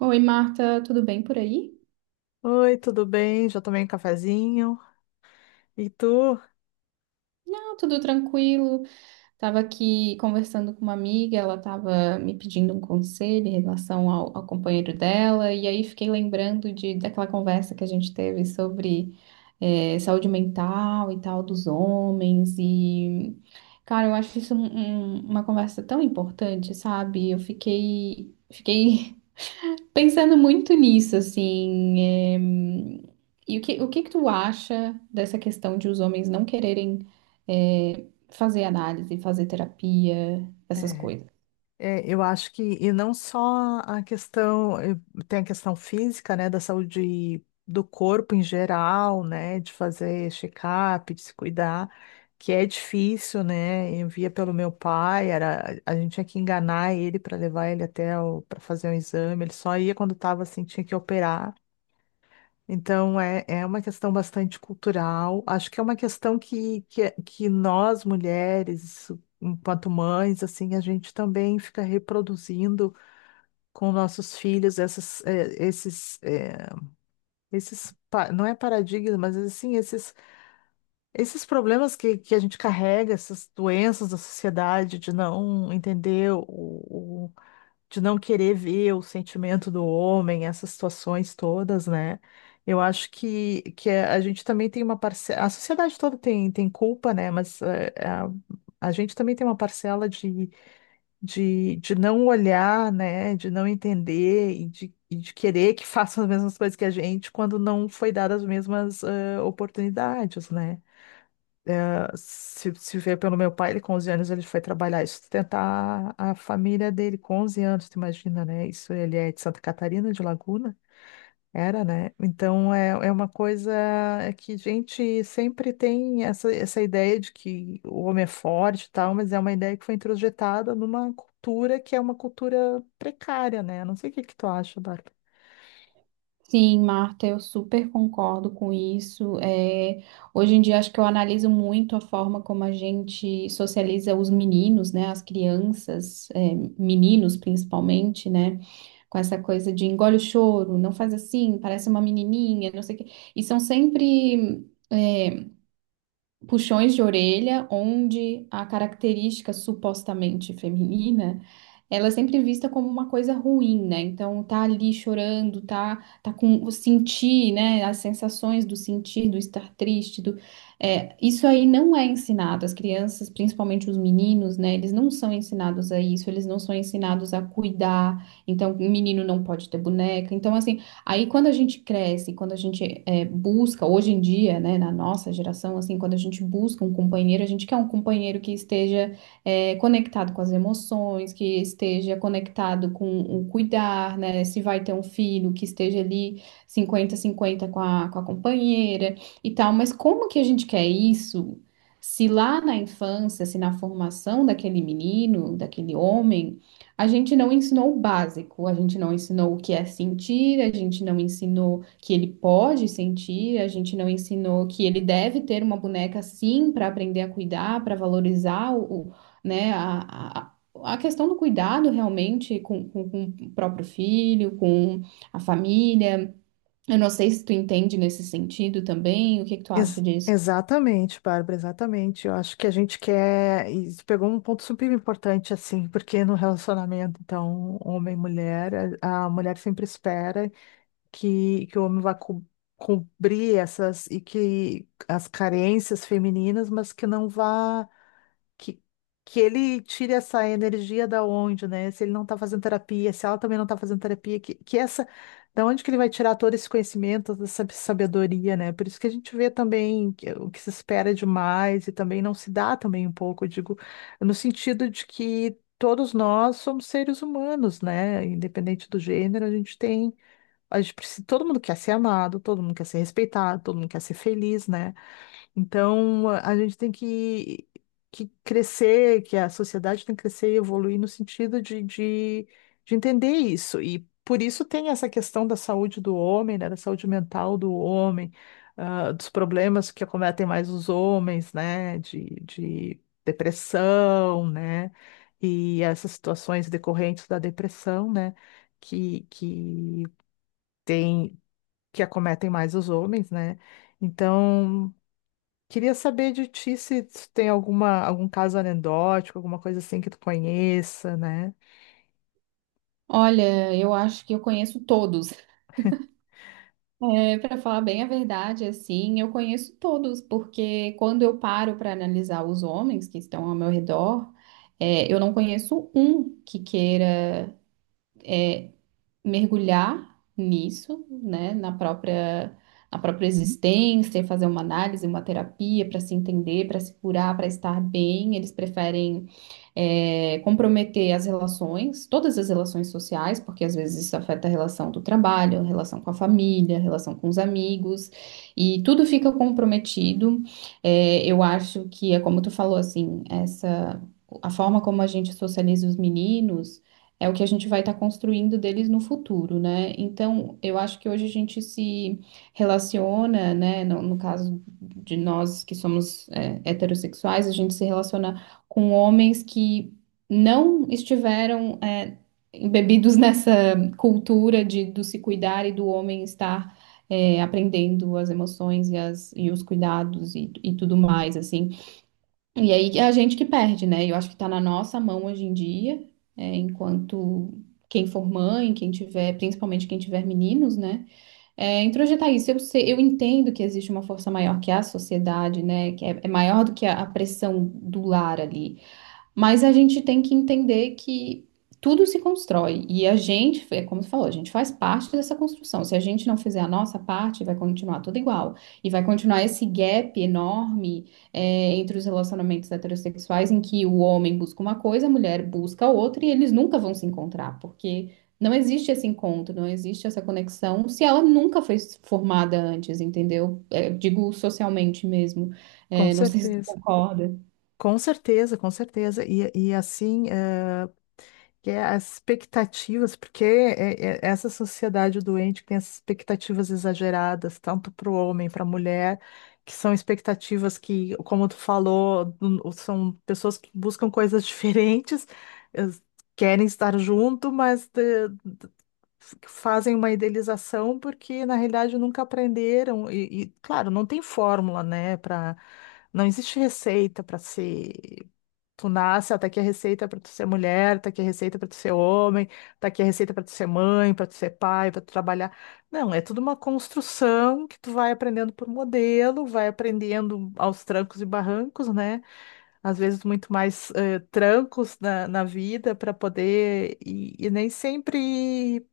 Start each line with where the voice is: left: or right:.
right: Oi, Marta, tudo bem por aí?
left: Oi, tudo bem? Já tomei um cafezinho. E tu?
right: Não, tudo tranquilo. Estava aqui conversando com uma amiga, ela estava me pedindo um conselho em relação ao companheiro dela, e aí fiquei lembrando daquela conversa que a gente teve sobre saúde mental e tal dos homens, e cara, eu acho isso uma conversa tão importante, sabe? Eu fiquei pensando muito nisso, assim. eh, E o o que que tu acha dessa questão de os homens não quererem. eh, fazer análise, fazer terapia, essas
left: É,
right: coisas.
left: eu acho que, e não só a questão, tem a questão física, né, da saúde do corpo em geral, né, de fazer check-up, de se cuidar, que é difícil, né? Eu via pelo meu pai, era, a gente tinha que enganar ele para levar ele até para fazer um exame, ele só ia quando estava assim, tinha que operar. Então, é uma questão bastante cultural. Acho que é uma questão que nós, mulheres, enquanto mães, assim, a gente também fica reproduzindo com nossos filhos essas, esses, esses, não é paradigma, mas assim, esses, esses problemas que a gente carrega, essas doenças da sociedade, de não entender o, de não querer ver o sentimento do homem, essas situações todas, né? Eu acho que a gente também tem uma parcela, a sociedade toda tem, tem culpa, né? Mas a gente também tem uma parcela de não olhar, né? De não entender e de querer que façam as mesmas coisas que a gente quando não foi dadas as mesmas oportunidades, né? Se vê pelo meu pai, ele com 11 anos ele foi trabalhar e sustentar a família dele com 11 anos, tu imagina, né? Isso ele é de Santa Catarina, de Laguna, era, né? Então é uma coisa é que a gente sempre tem essa, essa ideia de que o homem é forte e tal, mas é uma ideia que foi introjetada numa cultura que é uma cultura precária, né? Não sei o que que tu acha, Bárbara.
right: Sim, Marta, eu super concordo com isso. É, hoje em dia acho que eu analiso muito a forma como a gente socializa os meninos, né, as crianças, é, meninos principalmente, né, com essa coisa de engole o choro, não faz assim, parece uma menininha, não sei o quê. E são sempre é, puxões de orelha, onde a característica supostamente feminina, ela é sempre vista como uma coisa ruim, né? Então tá ali chorando, tá, tá com o sentir, né? As sensações do sentir, do estar triste, é, isso aí não é ensinado. As crianças, principalmente os meninos, né? Eles não são ensinados a isso, eles não são ensinados a cuidar. Então, o menino não pode ter boneca. Então, assim, aí quando a gente cresce, quando a gente busca, hoje em dia, né, na nossa geração, assim, quando a gente busca um companheiro, a gente quer um companheiro que esteja conectado com as emoções, que esteja conectado com o cuidar, né, se vai ter um filho, que esteja ali 50-50 com a companheira e tal, mas como que a gente quer isso? Se lá na infância, se na formação daquele menino, daquele homem, a gente não ensinou o básico, a gente não ensinou o que é sentir, a gente não ensinou que ele pode sentir, a gente não ensinou que ele deve ter uma boneca sim para aprender a cuidar, para valorizar né, a questão do cuidado realmente com o próprio filho, com a família. Eu não sei se tu entende nesse sentido também, o que que tu acha disso?
left: Exatamente, Bárbara, exatamente. Eu acho que a gente quer. Isso pegou um ponto super importante, assim, porque no relacionamento, então, homem e mulher, a mulher sempre espera que o homem cobrir essas e que as carências femininas, mas que não vá que, que ele tire essa energia da onde, né? Se ele não tá fazendo terapia, se ela também não tá fazendo terapia, que essa, da onde que ele vai tirar todo esse conhecimento, toda essa sabedoria, né? Por isso que a gente vê também que- o que se espera demais e também não se dá também um pouco, eu digo, no sentido de que todos nós somos seres humanos, né? Independente do gênero, a gente tem, a gente precisa, todo mundo quer ser amado, todo mundo quer ser respeitado, todo mundo quer ser feliz, né? Então, a gente tem que crescer, que a sociedade tem que crescer e evoluir no sentido de entender isso. E por isso tem essa questão da saúde do homem, né, da saúde mental do homem, ah, dos problemas que acometem mais os homens, né, de depressão, né, e essas situações decorrentes da depressão, né, que tem, que acometem mais os homens, né. Então, queria saber de ti se tu tem alguma, algum caso anedótico, alguma coisa assim que tu conheça, né?
right: Olha, eu acho que eu conheço todos. É, para falar bem a verdade, assim, eu conheço todos, porque quando eu paro para analisar os homens que estão ao meu redor, é, eu não conheço um que queira mergulhar nisso, na própria existência, fazer uma análise, uma terapia para se entender, para se curar, para estar bem. Eles preferem comprometer as relações, todas as relações sociais, porque às vezes isso afeta a relação do trabalho, a relação com a família, a relação com os amigos, e tudo fica comprometido. É, eu acho que é como tu falou, assim, essa, a forma como a gente socializa os meninos. É o que a gente vai estar construindo deles no futuro, né? Então, eu acho que hoje a gente se relaciona, né? No caso de nós que somos é, heterossexuais, a gente se relaciona com homens que não estiveram embebidos nessa cultura de, do se cuidar e do homem estar aprendendo as emoções e os cuidados e tudo mais, assim. E aí é a gente que perde, né? Eu acho que está na nossa mão hoje em dia, é, enquanto quem for mãe, quem tiver, principalmente quem tiver meninos, né? É, introjetar isso. Eu sei, eu entendo que existe uma força maior que a sociedade, né? Que é, é maior do que a pressão do lar ali. Mas a gente tem que entender que tudo se constrói e a gente, é como tu falou, a gente faz parte dessa construção. Se a gente não fizer a nossa parte, vai continuar tudo igual. E vai continuar esse gap enorme, é, entre os relacionamentos heterossexuais, em que o homem busca uma coisa, a mulher busca outra e eles nunca vão se encontrar, porque não existe esse encontro, não existe essa conexão se ela nunca foi formada antes, entendeu? É, digo socialmente mesmo.
left: Com
right: É, não sei se tu
left: certeza.
right: concorda.
left: Com certeza, com certeza. E assim, que é as expectativas, porque é essa sociedade doente que tem essas expectativas exageradas, tanto para o homem, para a mulher, que são expectativas que, como tu falou, são pessoas que buscam coisas diferentes, eh, querem estar junto, mas fazem uma idealização porque na realidade nunca aprenderam e, claro, não tem fórmula, né, para não existe receita para ser tu nasce, ó, tá aqui a receita para tu ser mulher, tá aqui a receita para tu ser homem, tá aqui a receita para tu ser mãe, para tu ser pai, para tu trabalhar. Não, é tudo uma construção que tu vai aprendendo por modelo, vai aprendendo aos trancos e barrancos, né? Às vezes muito mais trancos na vida para poder e nem sempre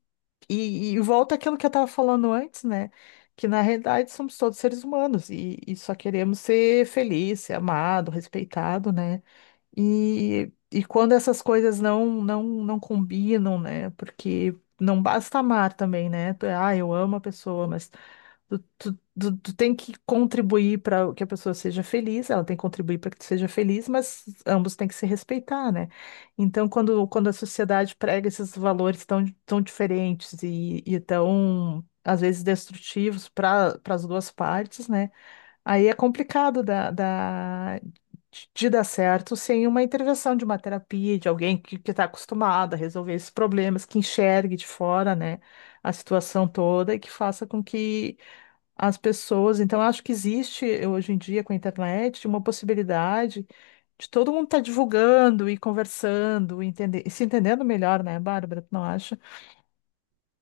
left: e volta àquilo que eu estava falando antes, né? Que na realidade somos todos seres humanos e só queremos ser feliz, ser amado, respeitado, né? E quando essas coisas não combinam, né? Porque não basta amar também, né? Tu é, ah, eu amo a pessoa, mas tu tem que contribuir para que a pessoa seja feliz, ela tem que contribuir para que tu seja feliz, mas ambos têm que se respeitar, né? Então, quando a sociedade prega esses valores tão diferentes e tão, às vezes, destrutivos para para as duas partes, né? Aí é complicado de dar certo sem uma intervenção de uma terapia, de alguém que está acostumado a resolver esses problemas, que enxergue de fora, né? A situação toda e que faça com que as pessoas. Então, eu acho que existe hoje em dia com a internet uma possibilidade de todo mundo estar divulgando e conversando, entender, e se entendendo melhor, né, Bárbara? Tu não acha?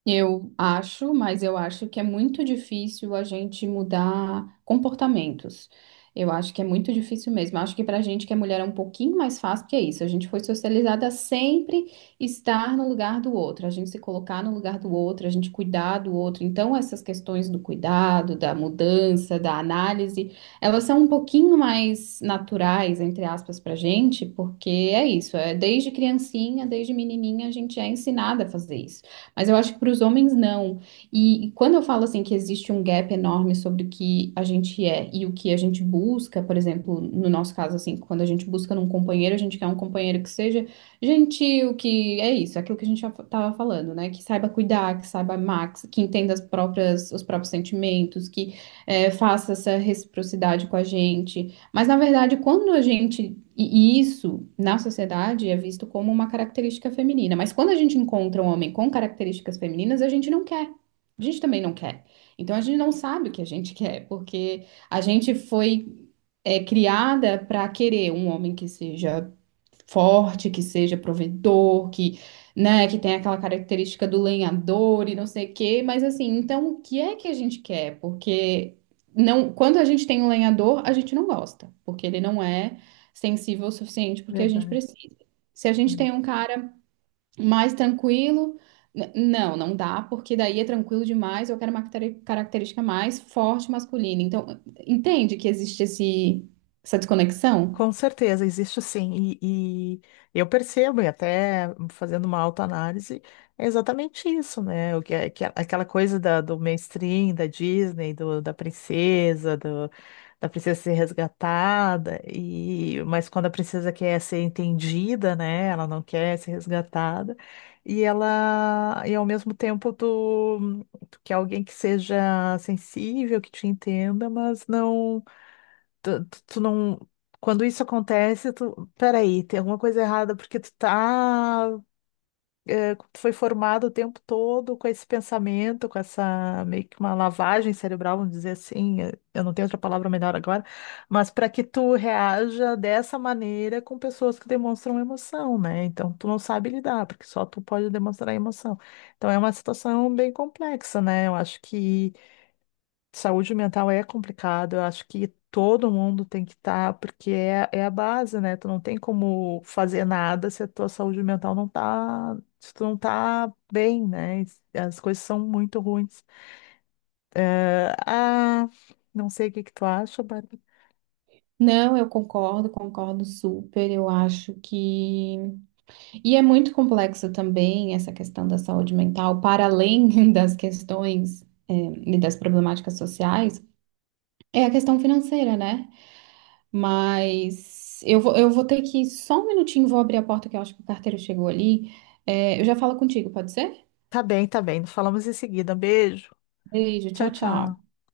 right: Eu acho, mas eu acho que é muito difícil a gente mudar comportamentos. Eu acho que é muito difícil mesmo. Eu acho que pra gente que é mulher é um pouquinho mais fácil, porque é isso. A gente foi socializada a sempre estar no lugar do outro, a gente se colocar no lugar do outro, a gente cuidar do outro. Então, essas questões do cuidado, da mudança, da análise, elas são um pouquinho mais naturais, entre aspas, pra gente, porque é isso. É desde criancinha, desde menininha, a gente é ensinada a fazer isso. Mas eu acho que para os homens não. E quando eu falo assim que existe um gap enorme sobre o que a gente é e o que a gente busca, por exemplo, no nosso caso assim, quando a gente busca num companheiro, a gente quer um companheiro que seja gentil, que é isso, é aquilo que a gente tava falando, né? Que saiba cuidar, que saiba amar, que entenda as próprias os próprios sentimentos, que faça essa reciprocidade com a gente. Mas, na verdade, quando a gente. E isso na sociedade é visto como uma característica feminina. Mas quando a gente encontra um homem com características femininas, a gente não quer. A gente também não quer. Então a gente não sabe o que a gente quer, porque a gente foi criada para querer um homem que seja forte, que seja provedor, que, né, que tem aquela característica do lenhador e não sei o quê, mas assim, então o que é que a gente quer? Porque não, quando a gente tem um lenhador, a gente não gosta, porque ele não é sensível o suficiente porque a gente
left: Verdade.
right: precisa. Se a gente tem um cara mais tranquilo, não, não dá, porque daí é tranquilo demais, eu quero uma característica mais forte masculina. Então, entende que essa desconexão?
left: Com certeza, existe sim. E eu percebo, e até fazendo uma autoanálise, é exatamente isso, né? O que é aquela coisa do mainstream, da Disney, da princesa, da princesa ser resgatada, e, mas quando a princesa quer ser entendida, né? Ela não quer ser resgatada, e ela, e ao mesmo tempo, tu, tu quer alguém que seja sensível, que te entenda, mas não tu não. Quando isso acontece, tu. Peraí, tem alguma coisa errada, porque tu tá. Tu foi formado o tempo todo com esse pensamento, com essa meio que uma lavagem cerebral, vamos dizer assim. Eu não tenho outra palavra melhor agora, mas para que tu reaja dessa maneira com pessoas que demonstram emoção, né? Então tu não sabe lidar, porque só tu pode demonstrar emoção. Então é uma situação bem complexa, né? Eu acho que. Saúde mental é complicado, eu acho que todo mundo tem que estar, porque é, é a base, né? Tu não tem como fazer nada se a tua saúde mental não tá, se tu não tá bem, né? As coisas são muito ruins. Eh, ah, não sei o que que tu acha, Bárbara.
right: Não, eu concordo, concordo super. Eu acho que. E é muito complexo também essa questão da saúde mental, para além das questões, eh, e das problemáticas sociais, é a questão financeira, né? Mas eu vou ter que. Só um minutinho, vou abrir a porta que eu acho que o carteiro chegou ali. Eh, eu já falo contigo, pode ser?
left: Tá bem, tá bem. Falamos em seguida. Beijo.
right: Beijo,
left: Tchau,
right: tchau, tchau.
left: tchau.